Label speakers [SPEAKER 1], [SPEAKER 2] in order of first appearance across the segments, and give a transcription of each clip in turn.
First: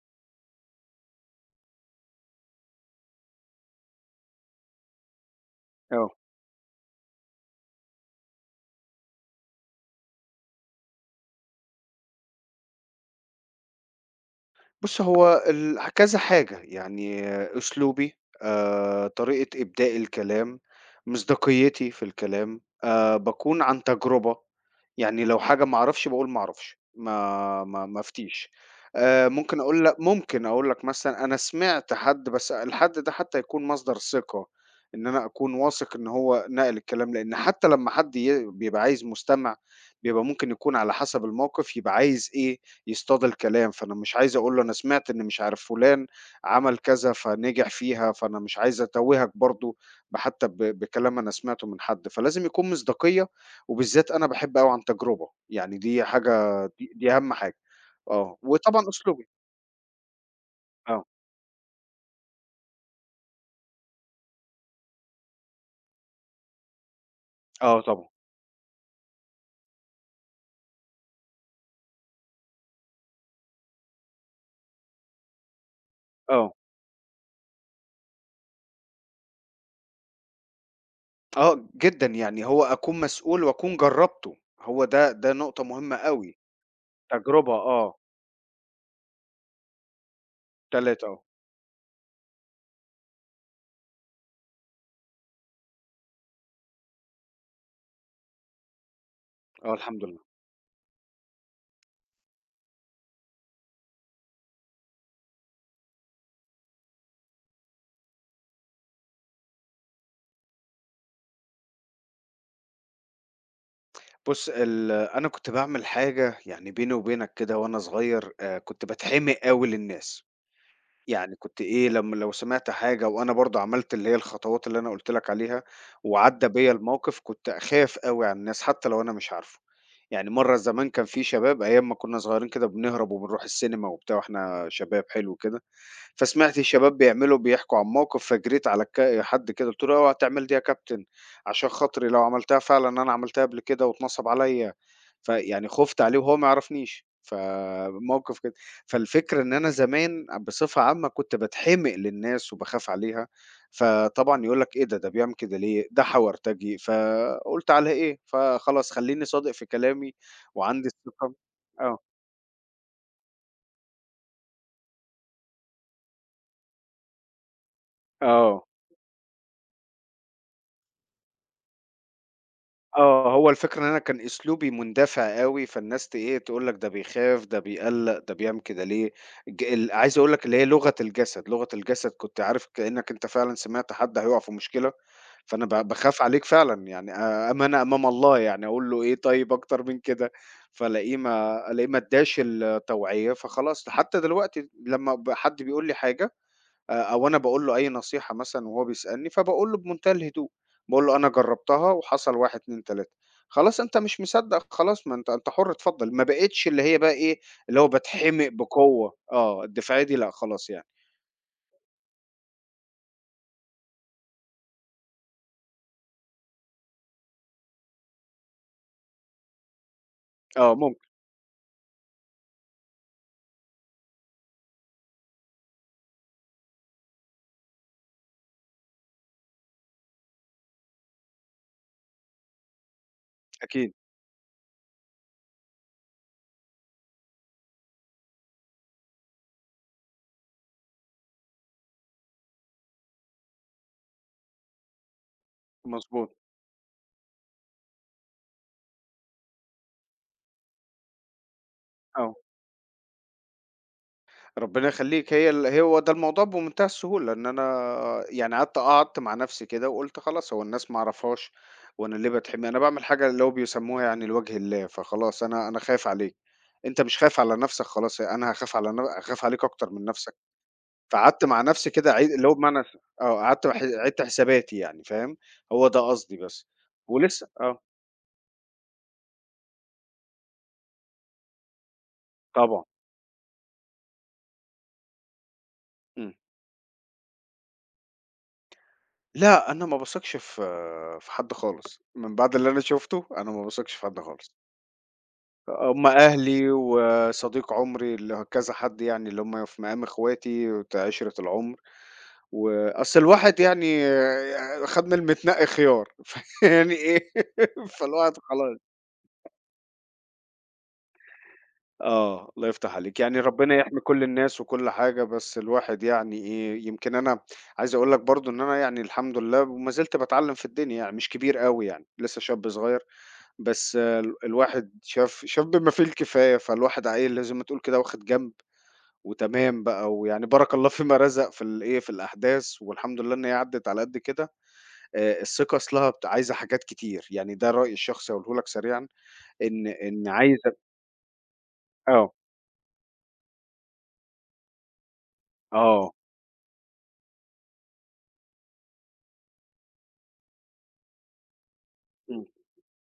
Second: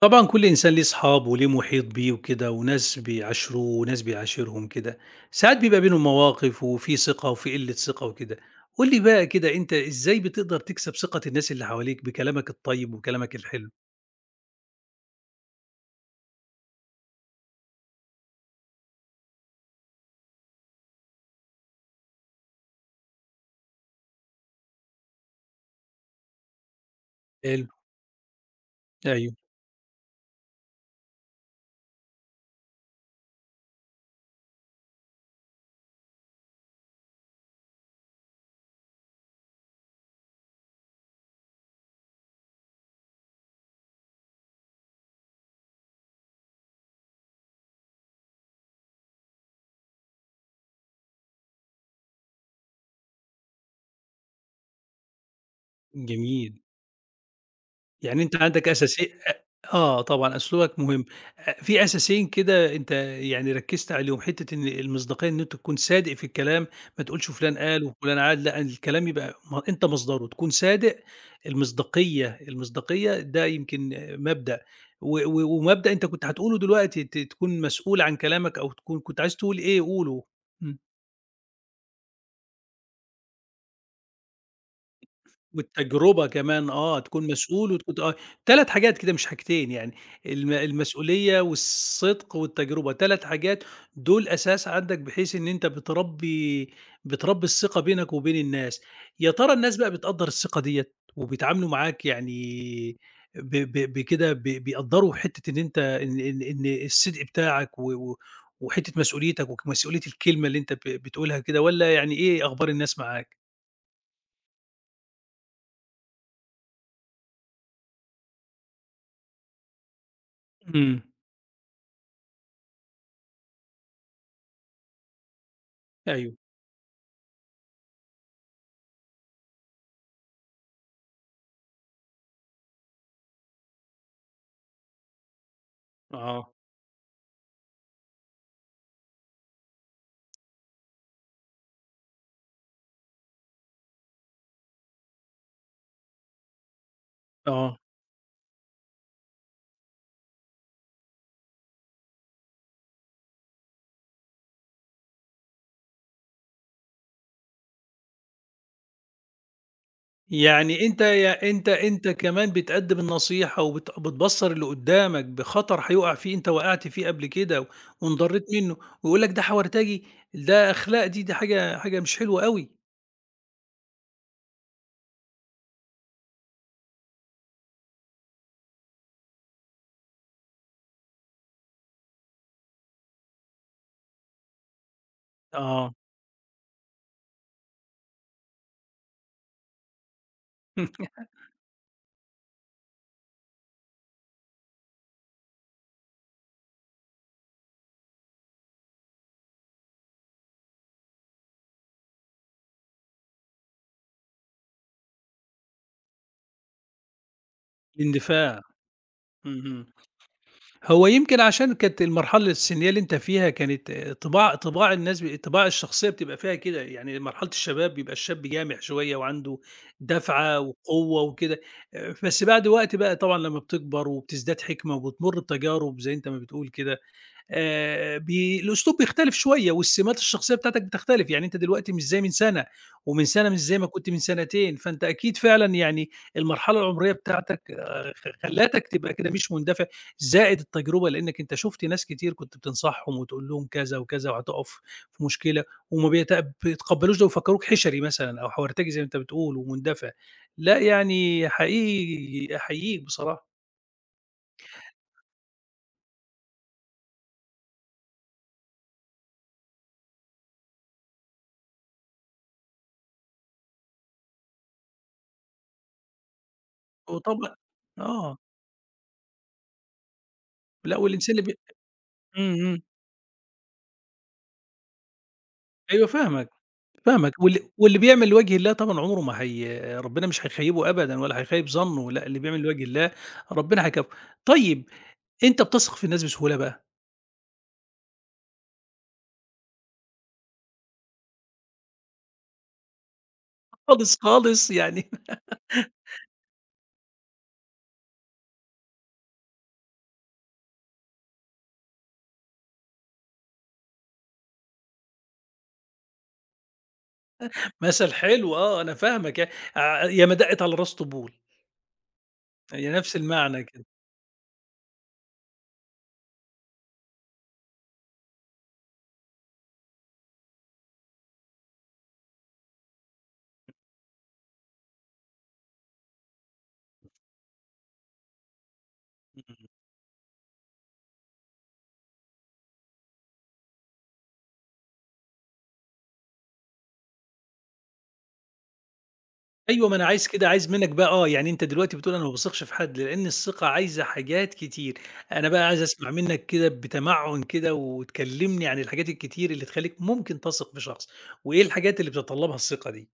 [SPEAKER 1] طبعًا كل إنسان ليه أصحاب وليه محيط بيه وكده، وناس بيعاشروه وناس بيعاشرهم كده، ساعات بيبقى بينهم
[SPEAKER 2] آه.
[SPEAKER 1] مواقف وفي ثقة وفي قلة ثقة وكده، قُل لي بقى كده أنت إزاي بتقدر تكسب ثقة الناس اللي حواليك بكلامك الطيب وكلامك الحلو؟
[SPEAKER 2] بُص، هو ال كذا حاجة، يعني أسلوبي، طريقة إبداء الكلام، مصداقيتي في الكلام، باكون عن تجربة، يعني لو حاجة ما أعرفش باقول ما أعرفش، ما
[SPEAKER 1] حلو،
[SPEAKER 2] ما ما أفتيش.
[SPEAKER 1] أيوه،
[SPEAKER 2] ممكن أقول لك مثلًا أنا سمعت حد، بس الحد ده حتى يكون مصدر ثقة، إن أنا أكون واثق إن هو نقل الكلام، لإن حتى لمّا حد ي بيبقى عايز مستمع بيبقى ممكن يكون على حسب الموقف يبقى عايز إيه، يصطاد الكلام، فأنا مش عايز أقول له أنا سمعت إن مش عارف فلان عمل كذا فنجح فيها، فأنا مش عايز أتوّهك برضه حتى ب بكلام أنا سمعته من حد، فلازم يكون مصداقية، وبالذات أنا باحب أوي عن تجربة، يعني دي
[SPEAKER 1] جميل.
[SPEAKER 2] حاجة دي دي أهم حاجة،
[SPEAKER 1] يعني أنت
[SPEAKER 2] آه،
[SPEAKER 1] عندك
[SPEAKER 2] وطبعًا
[SPEAKER 1] أساسي
[SPEAKER 2] أسلوبي،
[SPEAKER 1] آه طبعًا أسلوبك
[SPEAKER 2] آه،
[SPEAKER 1] مهم. في أساسيين كده أنت يعني ركّزت عليهم، حتّة إن المصداقية إن أنت تكون صادق في الكلام، ما تقولش فلان
[SPEAKER 2] آه
[SPEAKER 1] قال
[SPEAKER 2] طبعًا،
[SPEAKER 1] وفلان عاد، لأ الكلام يبقى ما أنت مصدره، تكون صادق، المصداقية ده يمكن مبدأ، و و ومبدأ أنت كنت
[SPEAKER 2] آه،
[SPEAKER 1] هتقوله دلوقتي تكون مسؤول عن كلامك أو تكون كنت عايز تقول إيه قوله. إمم.
[SPEAKER 2] آه جدًا، يعني هو أكون مسؤول وأكون جرّبته، هو ده نقطة مهمة
[SPEAKER 1] والتجربة
[SPEAKER 2] أوي،
[SPEAKER 1] كمان آه، تكون
[SPEAKER 2] تجربة
[SPEAKER 1] مسؤول وتكون
[SPEAKER 2] آه،
[SPEAKER 1] آه، 3 حاجات كده مش حاجتين يعني،
[SPEAKER 2] 3 آه،
[SPEAKER 1] المسؤولية والصدق والتجربة، 3 حاجات دول أساس عندك بحيث إن أنت بتربّي الثقة بينك وبين الناس، يا ترى
[SPEAKER 2] آه
[SPEAKER 1] الناس بقى
[SPEAKER 2] الحمد لله.
[SPEAKER 1] بتقدّر الثقة ديّة وبيتعاملوا معاك يعني ب ب بكده ب بيقدّروا حتّة إن أنت إن الصدق بتاعك و و وحتّة مسؤوليتك ومسؤولية الكلمة اللي أنت بتقولها كده والّا يعني إيه أخبار الناس معاك؟
[SPEAKER 2] بُص، ال أنا كنت باعمل حاجة يعني بيني وبينك كده وأنا صغير، كنت باتحمق أوي للناس،
[SPEAKER 1] إمم.
[SPEAKER 2] يعني كنت إيه لمّا لو سمعت حاجة وأنا برضه عملت اللي هي الخطوات اللي أنا قُلت لك عليها
[SPEAKER 1] أيوه،
[SPEAKER 2] وعدّى بيّا الموقف، كنت أخاف أوي على الناس حتى لو أنا مش عارفه، يعني مرّة زمان كان في شباب أيام ما كنا صغيرين كده بنهرب وبنروح السينما وبتاع وإحنا شباب حلو كده
[SPEAKER 1] آه.
[SPEAKER 2] فسمعت الشباب بيعملوا بيحكوا عن موقف، فجريت على حد كده قُلت له: "اوعى تعمل دي يا كابتن، عشان خاطري لو عملتها فعلًا أنا عملتها قبل كده واتنصب عليّا." فيعني خُفت عليه وهو ما يعرفنيش،
[SPEAKER 1] آه،
[SPEAKER 2] فموقف كده. فالفكرة إن أنا زمان بصفة عامة كنت باتحمق للناس وباخاف عليها، فطبعًا يقول لك: "إيه ده، ده بيعمل كده ليه؟ ده حورتجي." فقُلت على إيه، فخلاص خلّيني صادق في كلامي
[SPEAKER 1] يعني
[SPEAKER 2] وعندي
[SPEAKER 1] أنت
[SPEAKER 2] الثقة
[SPEAKER 1] يا أنت
[SPEAKER 2] آه،
[SPEAKER 1] أنت كمان بتقدّم النصيحة وبت بتبصّر اللي قدّامك بخطر هيُقع فيه أنت وقعت فيه قبل كده وانضريت
[SPEAKER 2] آه.
[SPEAKER 1] منّه، ويقول لك ده حورتجي، ده أخلاق دي، دي حاجة حاجة مش حلوة أوي.
[SPEAKER 2] آه، هو الفكرة إن أنا كان أسلوبي مندفع أوي، فالناس إيه، تقول لك ده بيخاف، ده بيقلّق، ده بيعمل كده ليه، ج ال عايز أقول لك اللي هي لغة الجسد، لغة الجسد كنت عارف كإنّك أنت فعلًا سمعت حد هيُقع في مشكلة، فأنا
[SPEAKER 1] آه،
[SPEAKER 2] باخاف عليك فعلًا، يعني أمانة أمام الله، يعني أقول له إيه طيب أكتر من كده، فالاقيه ما ألاقيه ما ادّاش التوعية، فخلاص حتى دلوقتي لمّا حد بيقول لي حاجة، أو أنا باقول له أي نصيحة مثلًا وهو بيسألني، فباقول له بمنتهى الهدوء، باقول له: "أنا جرّبتها وحصل 1، 2، 3." "خلاص أنت مش مصدّق خلاص ما أنت أنت حُر اتفضّل." ما بقِتش اللي هي بقى إيه، اللي هو باتحمق
[SPEAKER 1] الاندفاع،
[SPEAKER 2] بقوة، آه،
[SPEAKER 1] اهم.
[SPEAKER 2] الدفاعية دي لأ خلاص يعني.
[SPEAKER 1] هو يمكن عشان كانت المرحلة السنية اللي أنت فيها كانت طباع طباع الناس ب طباع الشخصية بتبقى فيها كده، يعني مرحلة الشباب بيبقى الشاب جامح شوية وعنده دَفعة
[SPEAKER 2] آه ممكن،
[SPEAKER 1] وقوة وكده، بس بعد وقت بقى طبعًا لمّا بتكبر وبتزداد حِكمة وبتمُر بتجارب زي أنت ما بتقول كده. بي الأسلوب بيختلف شوية والسمات الشخصية بتاعتك بتختلف، يعني أنت دلوقتي مش زي من سنة، ومن سنة مش زي ما
[SPEAKER 2] أكيد،
[SPEAKER 1] كنت من سنتين، فأنت أكيد فعلًا يعني المرحلة العمرية بتاعتك خ خلّتك تبقى كده مش مندفع، زائد التجربة لإنك أنت شُفت ناس كتير كنت بتنصحهم وتقول لهم كذا وكذا وهتقف في مشكلة وما بيت
[SPEAKER 2] مضبوط،
[SPEAKER 1] بيتقبلوش ده ويفكروك حشري مثلًا أو حورتجي زي ما أنت بتقول ومندفع، لأ يعني
[SPEAKER 2] آه.
[SPEAKER 1] حقيقي أحييك بصراحة،
[SPEAKER 2] ربنا يخلّيك، هي ال هو ده الموضوع بمنتهى السهولة، إن أنا يعني قعدت مع نفسي كده وقُلت خلاص هو الناس ما أعرفهاش، وأنا ليه باتحمي أنا باعمل حاجة اللي هو بيسموها يعني لوجه الله، فخلاص أنا خايف عليك، أنت مش خايف
[SPEAKER 1] وطبعًا
[SPEAKER 2] على نفسك خلاص
[SPEAKER 1] آه،
[SPEAKER 2] أنا هاخاف على ن هاخاف عليك أكتر من نفسك،
[SPEAKER 1] لأ والإنسان
[SPEAKER 2] فقعدت
[SPEAKER 1] اللي بي
[SPEAKER 2] مع نفسي كده أعيد اللي هو
[SPEAKER 1] إمم، إمم.
[SPEAKER 2] بمعنى آه، قعدت ح عِدت حساباتي يعني فاهم، هو ده
[SPEAKER 1] أيوه
[SPEAKER 2] قصدي
[SPEAKER 1] فاهمك،
[SPEAKER 2] بس،
[SPEAKER 1] فاهمك
[SPEAKER 2] ولسه
[SPEAKER 1] وال
[SPEAKER 2] آه،
[SPEAKER 1] واللي بيعمل لوجه الله طبعًا عمره ما هي ربنا مش هيخيّبه أبدًا ولا هيخيّب ظنّه، لأ اللي بيعمل
[SPEAKER 2] طبعًا،
[SPEAKER 1] لوجه الله ربنا هيكافئه. طيب أنت بتثق في الناس
[SPEAKER 2] إمم،
[SPEAKER 1] بسهولة بقى؟
[SPEAKER 2] لأ أنا ما باثقش في حد خالص، من بعد اللي أنا شُفته أنا ما باثقش في
[SPEAKER 1] خالص،
[SPEAKER 2] حد خالص.
[SPEAKER 1] خالص يعني.
[SPEAKER 2] هم أهلي وصديق عمري اللي كذا حد يعني اللي هم في مقام إخواتي بتاع عِشرة العُمر، وأصل الواحد يعني خَد من المتنقي خيار، فيعني إيه
[SPEAKER 1] مثل
[SPEAKER 2] فالواحد
[SPEAKER 1] حلو
[SPEAKER 2] خلاص
[SPEAKER 1] آه، أنا فاهمك ي ع ياما دقِّت على الراس طبول،
[SPEAKER 2] آه، الله
[SPEAKER 1] هي
[SPEAKER 2] يفتح
[SPEAKER 1] نفس
[SPEAKER 2] عليك، يعني
[SPEAKER 1] المعنى
[SPEAKER 2] ربنا
[SPEAKER 1] كده.
[SPEAKER 2] يحمي كل الناس وكل حاجة، بس الواحد يعني إيه، يمكن أنا عايز أقول لك برضه إن أنا يعني الحمد لله وما زلت باتعلّم في الدنيا يعني، مش كبير أوي يعني، لسه شاب صغير، بس آه، الواحد شاف بما فيه الكفاية، فالواحد عيل لازم ما تقول كده واخد جنب.
[SPEAKER 1] إمم.
[SPEAKER 2] وتمام بقى، ويعني بارك الله فيما رزق في الإيه، في الأحداث والحمد لله إن هي عدّت على قد كده، الثقة أصلها عايزة حاجات كتير، يعني ده رأيي الشخصي هاقوله لك سريعًا، إن
[SPEAKER 1] أيوه، ما أنا عايز
[SPEAKER 2] إن
[SPEAKER 1] كده، عايز
[SPEAKER 2] عايزة
[SPEAKER 1] منّك بقى آه، يعني أنت دلوقتي بتقول أنا ما
[SPEAKER 2] آه،
[SPEAKER 1] باثقش في حد، لإن الثقة عايزة حاجات كتير، أنا بقى عايز أسمع
[SPEAKER 2] آه.
[SPEAKER 1] منّك كده بتمعُّن كده وتكلّمني عن الحاجات الكتير اللي تخلّيك ممكن تثق في شخص، وإيه الحاجات اللي بتتطلّبها الثقة دي؟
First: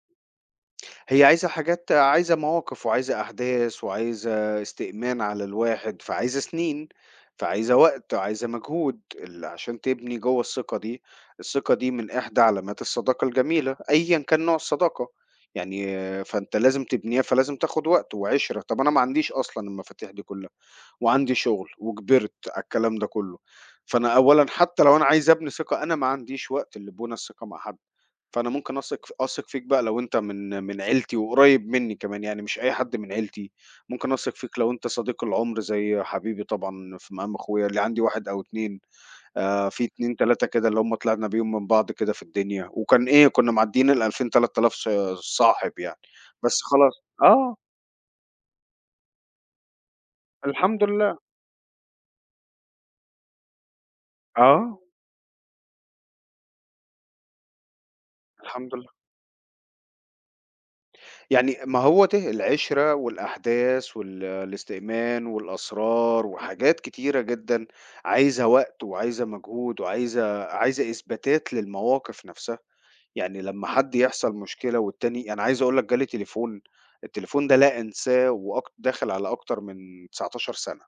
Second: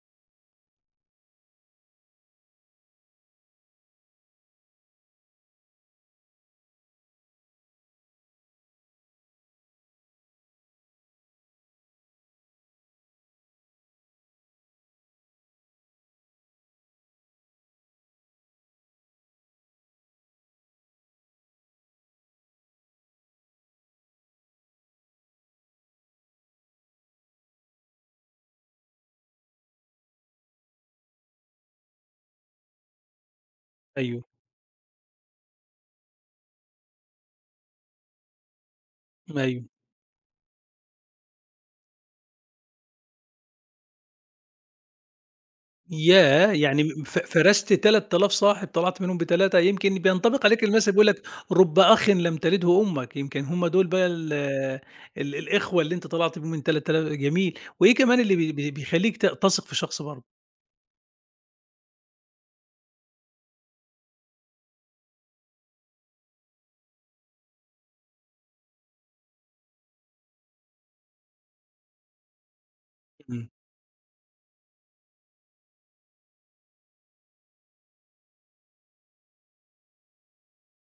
[SPEAKER 2] هي عايزة حاجات عايزة مواقف وعايزة أحداث وعايزة استئمان على الواحد، فعايزة سنين، فعايزة وقت، عايزة مجهود عشان تبني جوّه الثقة دي. الثقة دي من إحدى علامات الصداقة الجميلة، أيًا كان نوع الصداقة، يعني آه، فأنت لازم تبنيها، فلازم تاخد وقت وعِشرة. طب أنا ما عنديش أصلًا المفاتيح دي كلّها، وعندي شغل وكبرت على الكلام ده كلّه، فأنا أولًا حتى لو أنا عايز أبني ثقة، أنا ما عنديش وقت لبُنى الثقة مع حد. فأنا ممكن أثق فيك بقى لو أنت من عيلتي وقريب منّي كمان، يعني مش أي حد من عيلتي، ممكن
[SPEAKER 1] أيوه،
[SPEAKER 2] أثق فيك لو أنت صديق العُمر زي حبيبي طبعًا في مقام أخويا اللي عندي 1 أو 2،
[SPEAKER 1] أيوه،
[SPEAKER 2] في 2، 3 كده اللي هُم طلعنا بيهم من بعض كده في الدنيا، وكان إيه كنا معدّيين ال2000، 3000 صاحب يعني،
[SPEAKER 1] ياه!
[SPEAKER 2] بس
[SPEAKER 1] يعني
[SPEAKER 2] خلاص
[SPEAKER 1] م ف
[SPEAKER 2] آه،
[SPEAKER 1] فرست 3000 صاحب طلعت منهم ب3، يمكن بينطبق عليك
[SPEAKER 2] الحمد
[SPEAKER 1] المثل بيقول
[SPEAKER 2] لله،
[SPEAKER 1] لك: "رُبّ أخ لم تلده أمك." يمكن هم دول بقى ال
[SPEAKER 2] آه،
[SPEAKER 1] ال الإخوة اللي أنت طلعت بيهم من 3000. جميل، وإيه كمان اللي بي بي
[SPEAKER 2] الحمد لله.
[SPEAKER 1] بيخلّيك تثق في شخص برضه؟
[SPEAKER 2] يعني ما هو ده العِشرة والأحداث وال الاستئمان والأسرار وحاجات كتيرة جدًا عايزة وقت وعايزة مجهود وعايزة إثباتات للمواقف نَفْسها. يعني
[SPEAKER 1] إمم.
[SPEAKER 2] لمّا حد يحصل مشكلة والتاني أنا عايز أقول لك جالي تليفون، التليفون ده لا أنساه داخل على أكتر من 19 سَنة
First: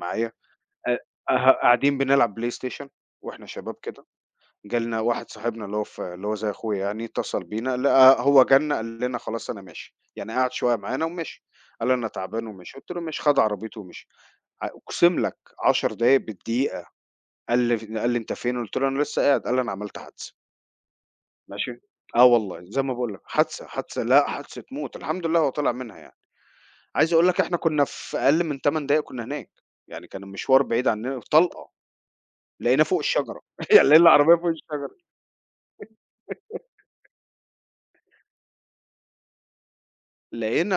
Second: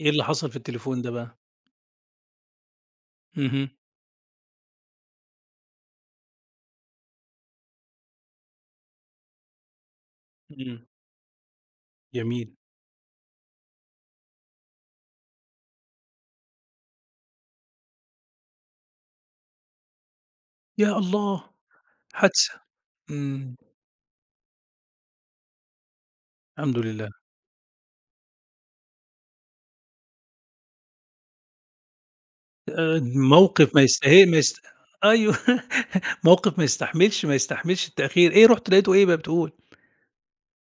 [SPEAKER 1] إيه اللي حصل في
[SPEAKER 2] أ
[SPEAKER 1] التليفون ده بقى؟
[SPEAKER 2] أه قاعدين بنلعب بلاي ستيشن وإحنا
[SPEAKER 1] اهم،
[SPEAKER 2] شباب كده جالنا واحد صاحبنا اللي هو زي أخويا يعني اتصل بينا، لقى هو جالنا قال لنا خلاص أنا ماشي، يعني قعد شوية
[SPEAKER 1] إمم،
[SPEAKER 2] معانا ومشي، قال أنا تعبان
[SPEAKER 1] جميل.
[SPEAKER 2] ومشي، قُلت له ماشي، خد عربيته ومشي، أقسم لك 10 دقايق بالدقيقة قال لي: "أنت فين؟" قُلت له: "أنا لسه قاعد." قال لي: "أنا عملت حادثة."
[SPEAKER 1] يا الله!
[SPEAKER 2] ماشي، آه
[SPEAKER 1] حادثة،
[SPEAKER 2] والله زي ما باقول لك
[SPEAKER 1] إمم،
[SPEAKER 2] حادثة، حادثة لأ حادثة موت، الحمد لله هو طلع منها يعني.
[SPEAKER 1] الحمد لله.
[SPEAKER 2] عايز أقول لك إحنا كنا في أقل من 8 دقايق كنا هناك، يعني كان المشوار بعيد عننا طلقة، لقيناه
[SPEAKER 1] آآ،
[SPEAKER 2] فوق الشجرة،
[SPEAKER 1] موقف ما
[SPEAKER 2] يعني لقينا
[SPEAKER 1] يستهي
[SPEAKER 2] العربية
[SPEAKER 1] ما
[SPEAKER 2] فوق
[SPEAKER 1] يست
[SPEAKER 2] الشجرة.
[SPEAKER 1] أيوه، موقف ما يستحملش التأخير، إيه رُحت لقيته إيه بقى بتقول؟
[SPEAKER 2] لقينا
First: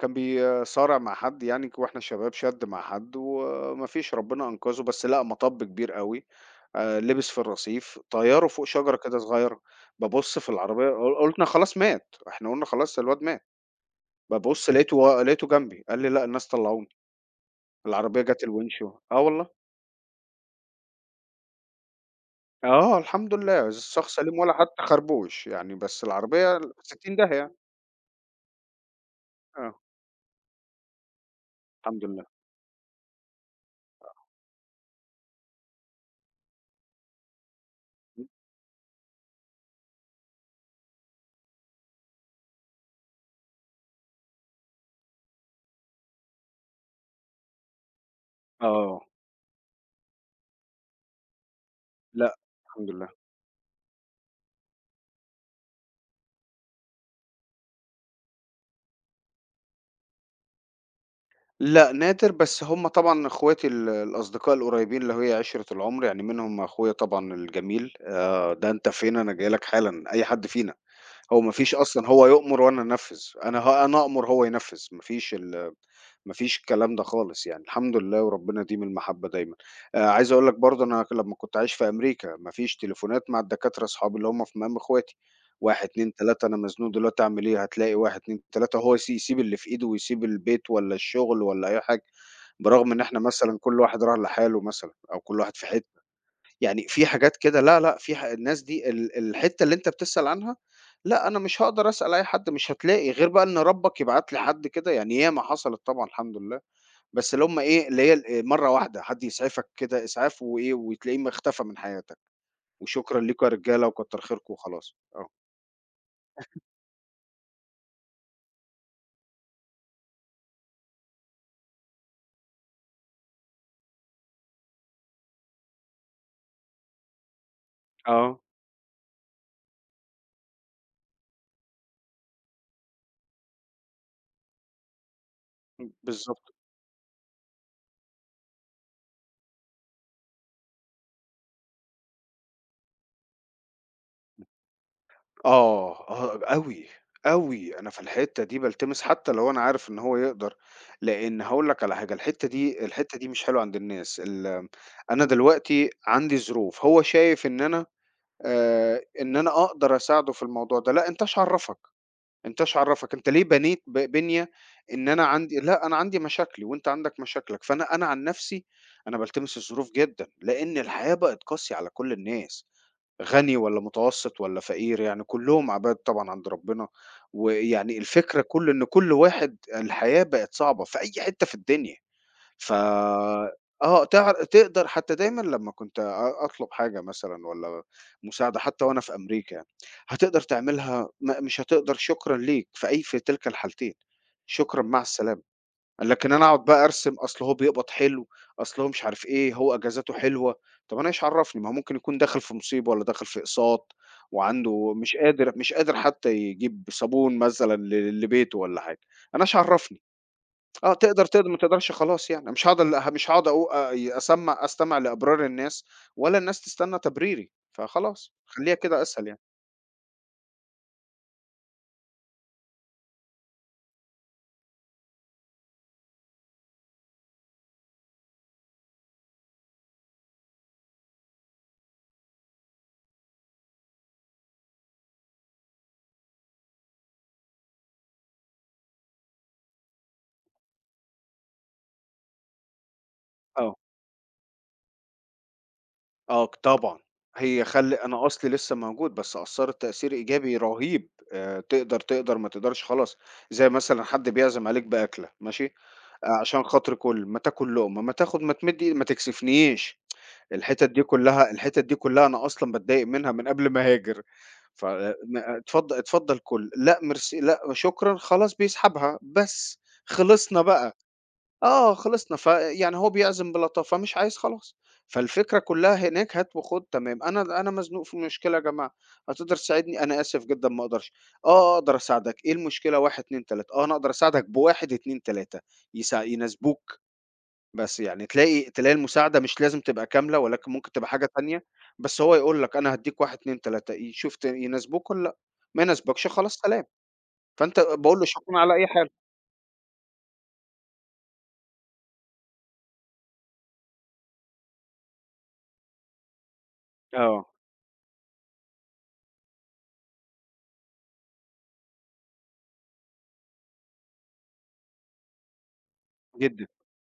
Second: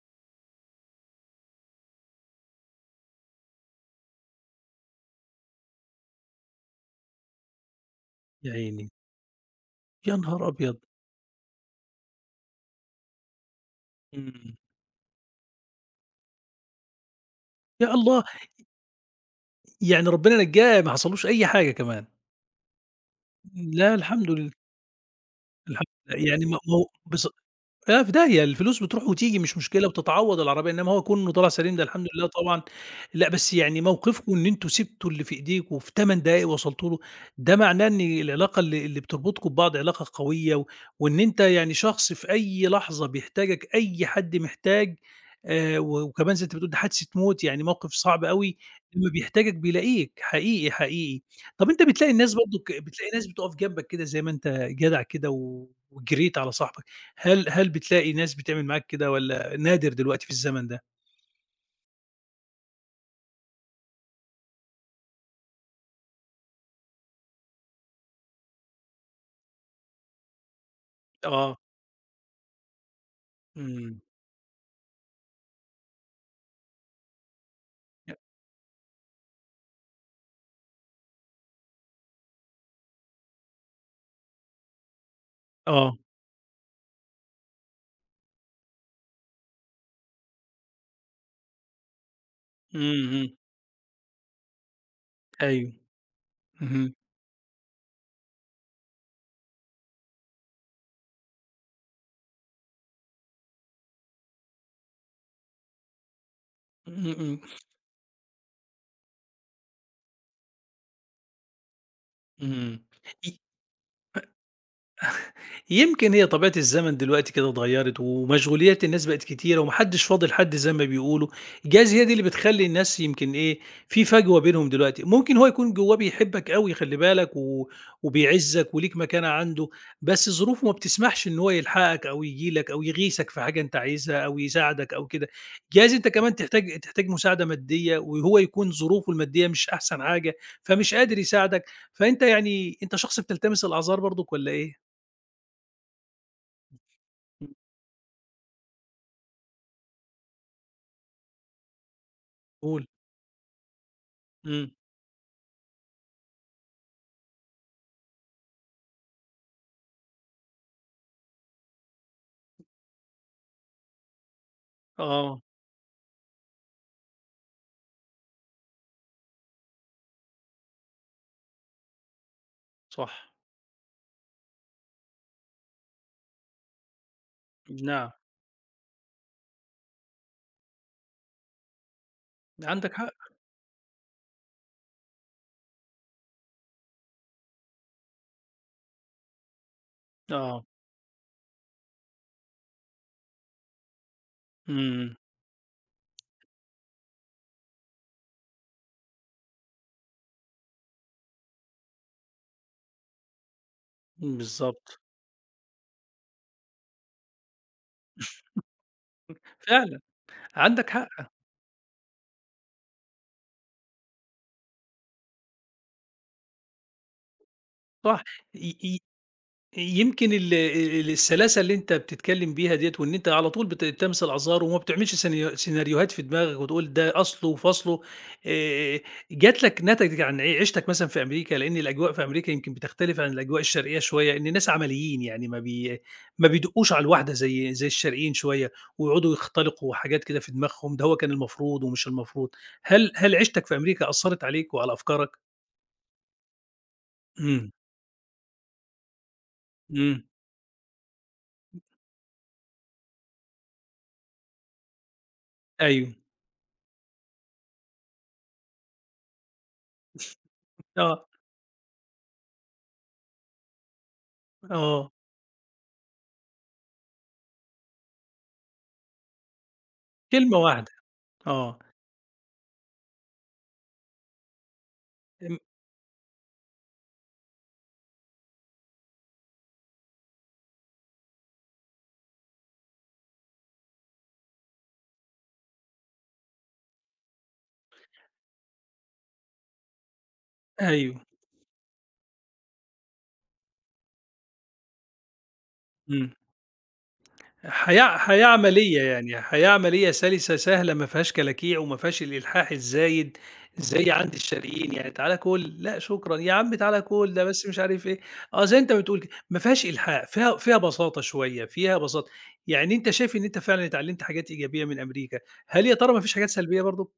[SPEAKER 2] كان بيصارع مع حد يعني وإحنا شباب شَد مع حد وما فيش ربنا أنقذه، بس لأ مطب كبير أوي، لبس في الرصيف، طيّاره
[SPEAKER 1] يا
[SPEAKER 2] فوق
[SPEAKER 1] عيني،
[SPEAKER 2] شجرة كده صغيّرة،
[SPEAKER 1] يا
[SPEAKER 2] بابُص في
[SPEAKER 1] نهار أبيض!
[SPEAKER 2] العربية قُلنا خلاص مات، إحنا قُلنا خلاص الواد مات،
[SPEAKER 1] إمم،
[SPEAKER 2] بابُص لقيته جنبي، قال لي: "لأ الناس طلّعوني."
[SPEAKER 1] يا
[SPEAKER 2] العربية
[SPEAKER 1] الله!
[SPEAKER 2] جات الوِنش آه والله،
[SPEAKER 1] يعني ربنا نجّاه ما حصلوش أي حاجة كمان.
[SPEAKER 2] آه الحمد لله،
[SPEAKER 1] لا
[SPEAKER 2] الشخص
[SPEAKER 1] الحمد
[SPEAKER 2] سليم
[SPEAKER 1] لله،
[SPEAKER 2] ولا حتى خربوش يعني،
[SPEAKER 1] الحمد
[SPEAKER 2] بس
[SPEAKER 1] لله، يعني
[SPEAKER 2] العربية
[SPEAKER 1] ما
[SPEAKER 2] في
[SPEAKER 1] ما هو
[SPEAKER 2] 60
[SPEAKER 1] بص
[SPEAKER 2] داهية يعني،
[SPEAKER 1] لأ في داهية، الفلوس بتروح وتيجي مش
[SPEAKER 2] آه
[SPEAKER 1] مشكلة وبتتعوّض العربية، إنّما هو كُنّه طالع سليم ده
[SPEAKER 2] الحمد
[SPEAKER 1] الحمد
[SPEAKER 2] لله،
[SPEAKER 1] لله طبعًا، لأ بس يعني موقفكم إن أنتم سِبتوا اللي في إيديكم وفي 8 دقايق وصلتوا له، ده معناه إن العلاقة اللي بتربطكم ببعض علاقة قوية، و وإن أنت يعني شخص في أي لحظة بيحتاجك، أي حد محتاج و وكمان زي أنت بتقول ده حادثة موت، يعني موقف صعب أوي،
[SPEAKER 2] آه،
[SPEAKER 1] لمّا بيحتاجك بيلاقيك حقيقي، حقيقي. طَب أنت بتلاقي
[SPEAKER 2] لأ
[SPEAKER 1] الناس برضه
[SPEAKER 2] الحمد لله.
[SPEAKER 1] بتلاقي ناس بتُقف جنبك كده زي ما أنت جدع كده و وجريت على صاحبك؟ هل بتلاقي ناس بتعمل معاك كده والّا نادر دلوقتي في الزمن ده؟
[SPEAKER 2] لأ، نادر بس هم طبعًا إخواتي الأصدقاء القريبين اللي هي عِشرة العُمر، يعني منهم أخويا طبعًا الجميل، ده أنت فين أنا جاي لك حالًا، أي حد فينا. هو ما
[SPEAKER 1] آه.
[SPEAKER 2] فيش أصلًا، هو يؤمر وأنا أنفّذ،
[SPEAKER 1] إمم.
[SPEAKER 2] أنا أأمر هو ينفّذ، ما فيش الكلام ده خالص يعني، الحمد
[SPEAKER 1] أ
[SPEAKER 2] لله وربنا يديم المحبة دايمًا. عايز أقول لك برضه أنا لمّا كنت عايش في أمريكا، ما فيش تليفونات مع الدكاترة أصحابي اللي هم في مقام إخواتي، 1،
[SPEAKER 1] آه.
[SPEAKER 2] 2، 3 أنا مزنوق دلوقتي أعمل إيه، هتلاقي 1، 2، 3 هو يسيب اللي في إيده ويسيب البيت والّا الشغل والّا أي حاجة،
[SPEAKER 1] إمم،
[SPEAKER 2] برغم إن إحنا
[SPEAKER 1] إمم،
[SPEAKER 2] مثلًا كل واحد راح لحاله مثلًا أو كل واحد في
[SPEAKER 1] أيوه.
[SPEAKER 2] حتّة. يعني
[SPEAKER 1] اهم.
[SPEAKER 2] في حاجات كده لأ، لأ، في ح الناس دي الحتّة اللي أنت بتسأل عنها، لأ، أنا مش هاقدر أسأل أي حد، مش هتلاقي غير بقى إن ربّك يبعت لي حد كده، يعني ياما حصلت طبعًا الحمد لله،
[SPEAKER 1] إمم،
[SPEAKER 2] بس
[SPEAKER 1] إمم،
[SPEAKER 2] اللي هم إيه، اللي هي ال مرّة واحدة، حد يسعفك كده إسعاف وإيه، وتلاقيه اختفى من حياتك،
[SPEAKER 1] إمم.
[SPEAKER 2] وشكرًا
[SPEAKER 1] إ
[SPEAKER 2] ليكم يا رجالة وكتّر خيركم وخلاص، آه.
[SPEAKER 1] يمكن هي طبيعة الزمن دلوقتي كده اتغيّرت، ومشغوليات الناس بقت كتيرة، وما حدش فاضي لحد زي ما بيقولوا، جايز هي دي اللي بتخلّي الناس يمكن إيه، في فجوة بينهم دلوقتي، ممكن هو يكون جوّاه بيحبك أوي خلّي بالك و
[SPEAKER 2] آه،
[SPEAKER 1] وبيعزّك وليك مكانة عنده، بس ظروفه ما بتسمحش إن هو يلحقك أو ييجي لك أو يغيثك في حاجة أنت عايزها أو يساعدك أو كده، جايز أنت كمان
[SPEAKER 2] بالضبط.
[SPEAKER 1] تحتاج مساعدة مادية وهو يكون ظروفه المادية مش أحسن حاجة، فمش قادر يساعدك، فأنت يعني أنت شخص بتلتمس الأعذار برضُك والّا إيه؟
[SPEAKER 2] آه، آه أوي، أوي، أنا في الحتّة دي بالتمس حتّى لو أنا عارف إن هو يقدر، لإن هاقول لك على حاجة، الحتّة دي
[SPEAKER 1] قُل،
[SPEAKER 2] الحتّة دي مش حلوة عند الناس،
[SPEAKER 1] إمم،
[SPEAKER 2] أنا دلوقتي عندي ظروف، هو شايف إن أنا، إن أنا أقدر أساعده في الموضوع ده، لأ أنت إيش عرّفك، أنت إيش عرّفك، أنت ليه بنيت بِنية إن أنا
[SPEAKER 1] آه،
[SPEAKER 2] عندي لأ أنا عندي مشاكلي وأنت عندك مشاكلك، فأنا عن نفسي أنا بالتمس الظروف جدًا، لإن الحياة بقت قاسية على كل الناس.
[SPEAKER 1] صح،
[SPEAKER 2] غني والّا متوسط والّا فقير، يعني كلّهم عباد طبعًا عند ربنا، ويعني
[SPEAKER 1] نعم،
[SPEAKER 2] الفكرة كل إن كل واحد الحياة بقت صعبة في أي حتّة في الدنيا، ف
[SPEAKER 1] عندك حق،
[SPEAKER 2] آه تقدر حتّى دايمًا لمّا كنت أطلب حاجة مثلًا والّا مساعدة حتّى وأنا في أمريكا يعني، هتقدر
[SPEAKER 1] آه،
[SPEAKER 2] تعملها مش هتقدر شكرًا ليك في أي في تلك الحالتين، شكرًا مع
[SPEAKER 1] إمم،
[SPEAKER 2] السلامة. لكن أنا أقعد بقى أرسم، أصل هو بيقبض حلو، أصل هو مش عارف إيه، هو إجازاته حلوة، طب أنا إيش عرّفني؟ ما هو ممكن يكون داخل في مصيبة والّا داخل في إقساط
[SPEAKER 1] إمم،
[SPEAKER 2] وعنده
[SPEAKER 1] بالضبط،
[SPEAKER 2] مش قادر حتى يجيب صابون مثلًا لبيته والّا حاجة، أنا إيش عرّفني؟
[SPEAKER 1] فعلًا عندك
[SPEAKER 2] آه
[SPEAKER 1] حق،
[SPEAKER 2] تقدر، تقدر ما تقدرش خلاص يعني، مش هاقعد أقو أ أستمع لأبرار الناس ولا الناس تستنى تبريري،
[SPEAKER 1] صح،
[SPEAKER 2] فخلاص خلّيها
[SPEAKER 1] ي
[SPEAKER 2] كده أسهل يعني.
[SPEAKER 1] يمكن ال ال السلاسة اللي أنت بتتكلّم بيها ديّة وإن أنت على طول بتلمس الأعذار وما بتعملش سيناريوهات في دماغك وتقول ده أصله وفصله، آآ، جات لك نتجِت عن عيشتك مثلًا في أمريكا، لإن الأجواء في أمريكا يمكن بتختلف عن الأجواء الشرقية شوية، إن الناس عمليين يعني ما بيدقّوش على الواحدة زي الشرقيين شوية ويقعدوا يختلقوا حاجات كده في دماغهم، ده هو كان المفروض ومش المفروض. هل عيشتك
[SPEAKER 2] آه.
[SPEAKER 1] في أمريكا أثّرت عليك وعلى أفكارك؟
[SPEAKER 2] آه طبعًا، هي
[SPEAKER 1] إمم،
[SPEAKER 2] خل أنا أصلي لسه موجود، بس أثّرت تأثير
[SPEAKER 1] إمم،
[SPEAKER 2] إيجابي رهيب، تقدر، تقدر، ما تقدرش خلاص، زي مثلًا حد بيعزم عليك بأكلة ماشي،
[SPEAKER 1] أيوه،
[SPEAKER 2] عشان خاطري كُل، ما تاكل لقمة، ما تاخد ما تمد إي ما تكسفنيش، الحتت دي
[SPEAKER 1] آه،
[SPEAKER 2] كلها الحتت دي كلها أنا أصلًا باتضايق منها من قبل ما أهاجر، ف
[SPEAKER 1] آه،
[SPEAKER 2] ما اتفضل اتفضل كُل، لأ ميرسي، لأ شكرًا، خلاص بيسحبها، بس
[SPEAKER 1] كلمة
[SPEAKER 2] خلصنا
[SPEAKER 1] واحدة.
[SPEAKER 2] بقى.
[SPEAKER 1] آه،
[SPEAKER 2] آه، خلصنا، فيعني هو بيعزم بلطافة، مش عايز خلاص، فالفكرة
[SPEAKER 1] إمم،
[SPEAKER 2] كلّها هناك هات وخُد تمام، أنا مزنوق في مشكلة يا جماعة، هتقدر تساعدني؟ أنا آسف جدًا ما أقدرش، آه، أقدر أساعدك، إيه المشكلة؟ 1، 2، 3، آه، أنا أقدر أساعدك ب1، 2، 3 يناسبوك، بس يعني تلاقي المساعدة مش لازم تبقى كاملة، ولكن ممكن تبقى
[SPEAKER 1] أيوه،
[SPEAKER 2] حاجة تانية، بس هو يقول لك أنا هادّيك 1، 2، 3 شوف يناسبوك والّا لأ، ما يناسبكش
[SPEAKER 1] إمم،
[SPEAKER 2] خلاص سلام، فأنت
[SPEAKER 1] حياة
[SPEAKER 2] باقول له
[SPEAKER 1] حياة
[SPEAKER 2] شكرًا على أي
[SPEAKER 1] عملية
[SPEAKER 2] حال.
[SPEAKER 1] يعني، حياة عملية سلسة سهلة ما فيهاش كلاكيع وما فيهاش الإلحاح الزايد زي عند الشاريين، يعني تعالَ كُل، لأ شكرًا، يا عم تعالَ كُل ده
[SPEAKER 2] آه،
[SPEAKER 1] بس مش عارف إيه، آه زي أنت بتقول كده، ما فيهاش إلحاح، فيها بساطة شوية، فيها بساطة، يعني أنت شايف إن أنت فعلًا اتعلمت حاجات إيجابية من أمريكا، هل يا ترى ما فيش حاجات
[SPEAKER 2] جدًا.
[SPEAKER 1] سلبية برضه؟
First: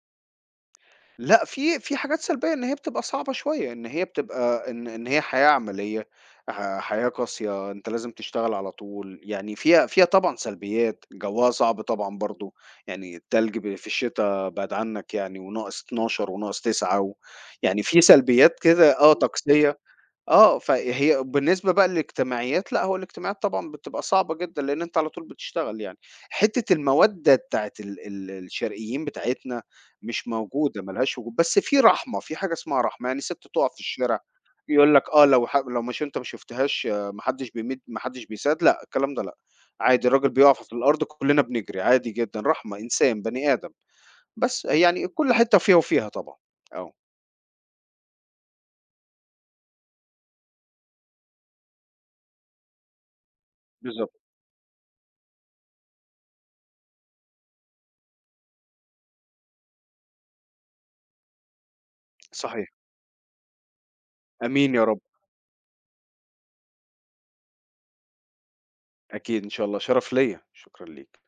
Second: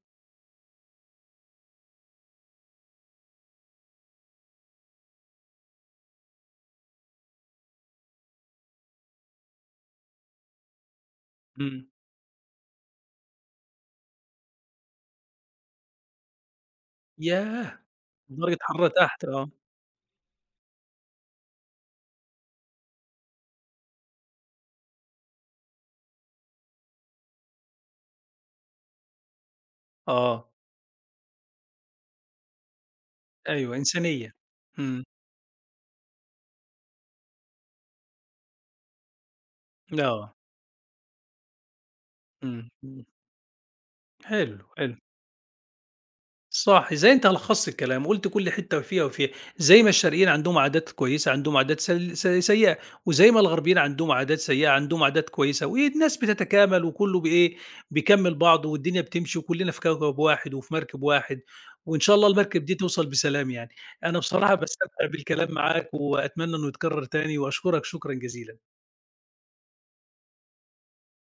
[SPEAKER 2] لأ، في حاجات سلبية إن هي بتبقى صعبة شوية، إن هي بتبقى إن هي حياة عملية، حياة قاسية، أنت لازم تشتغل على طول، يعني فيها طبعًا سلبيات، جوها صعب
[SPEAKER 1] إمم،
[SPEAKER 2] طبعًا برضه، يعني التلج في الشتا بعد عنّك يعني وناقص 12 وناقص 9 و
[SPEAKER 1] ياه!
[SPEAKER 2] يعني في
[SPEAKER 1] درجة
[SPEAKER 2] سلبيات
[SPEAKER 1] حرارة
[SPEAKER 2] كده آه، إمم.
[SPEAKER 1] تحت آه،
[SPEAKER 2] طقسية آه، فهي بالنسبة بقى للاجتماعيات، لأ هو الاجتماعيات طبعًا بتبقى صعبة جدًا، لإن أنت على طول بتشتغل يعني. حتّة المَوَدّة بتاعة ال ال الشرقيين بتاعتنا مش
[SPEAKER 1] آه،
[SPEAKER 2] موجودة، ما لهاش وجود، بس في رحمة، في حاجة اسمها رحمة، يعني سِت تُقَف
[SPEAKER 1] أيوه
[SPEAKER 2] في الشارع
[SPEAKER 1] إنسانية،
[SPEAKER 2] يقول لك
[SPEAKER 1] إمم،
[SPEAKER 2] آه لو مش أنت ما شُفتهاش ما حدّش بيمِد ما حدّش بيساعد، لأ الكلام ده لأ، عادي الراجل
[SPEAKER 1] آه،
[SPEAKER 2] بيُقَف في الأرض كُلّنا بنجري، عادي جدًا،
[SPEAKER 1] إمم،
[SPEAKER 2] رحمة،
[SPEAKER 1] إمم،
[SPEAKER 2] إنسان، بني آدم،
[SPEAKER 1] حلو،
[SPEAKER 2] بس
[SPEAKER 1] حلو.
[SPEAKER 2] يعني كل حتّة فيها وفيها طبعًا. آه،
[SPEAKER 1] صح، زي أنت لخّصت الكلام، وقُلت كل حتّة فيها وفيها، زي ما الشرقيين عندهم عادات كويسة، عندهم عادات سل س سيئة، وزي ما الغربيين عندهم
[SPEAKER 2] بالضبط،
[SPEAKER 1] عادات سيئة، عندهم عادات كويسة، والناس بتتكامل وكلّه إيه، بيكمّل بعضه والدنيا بتمشي وكلّنا في كوكب واحد وفي مركب واحد، وإن شاء الله المركب
[SPEAKER 2] صحيح،
[SPEAKER 1] دي توصل بسلام يعني. أنا بصراحة
[SPEAKER 2] آمين يا رب.
[SPEAKER 1] باستمتع بالكلام معاك وأتمنى إنه يتكرر تاني وأشكرك شكرًا جزيلًا.
[SPEAKER 2] أكيد إن شاء الله، شرف ليّا، شكرًا ليك.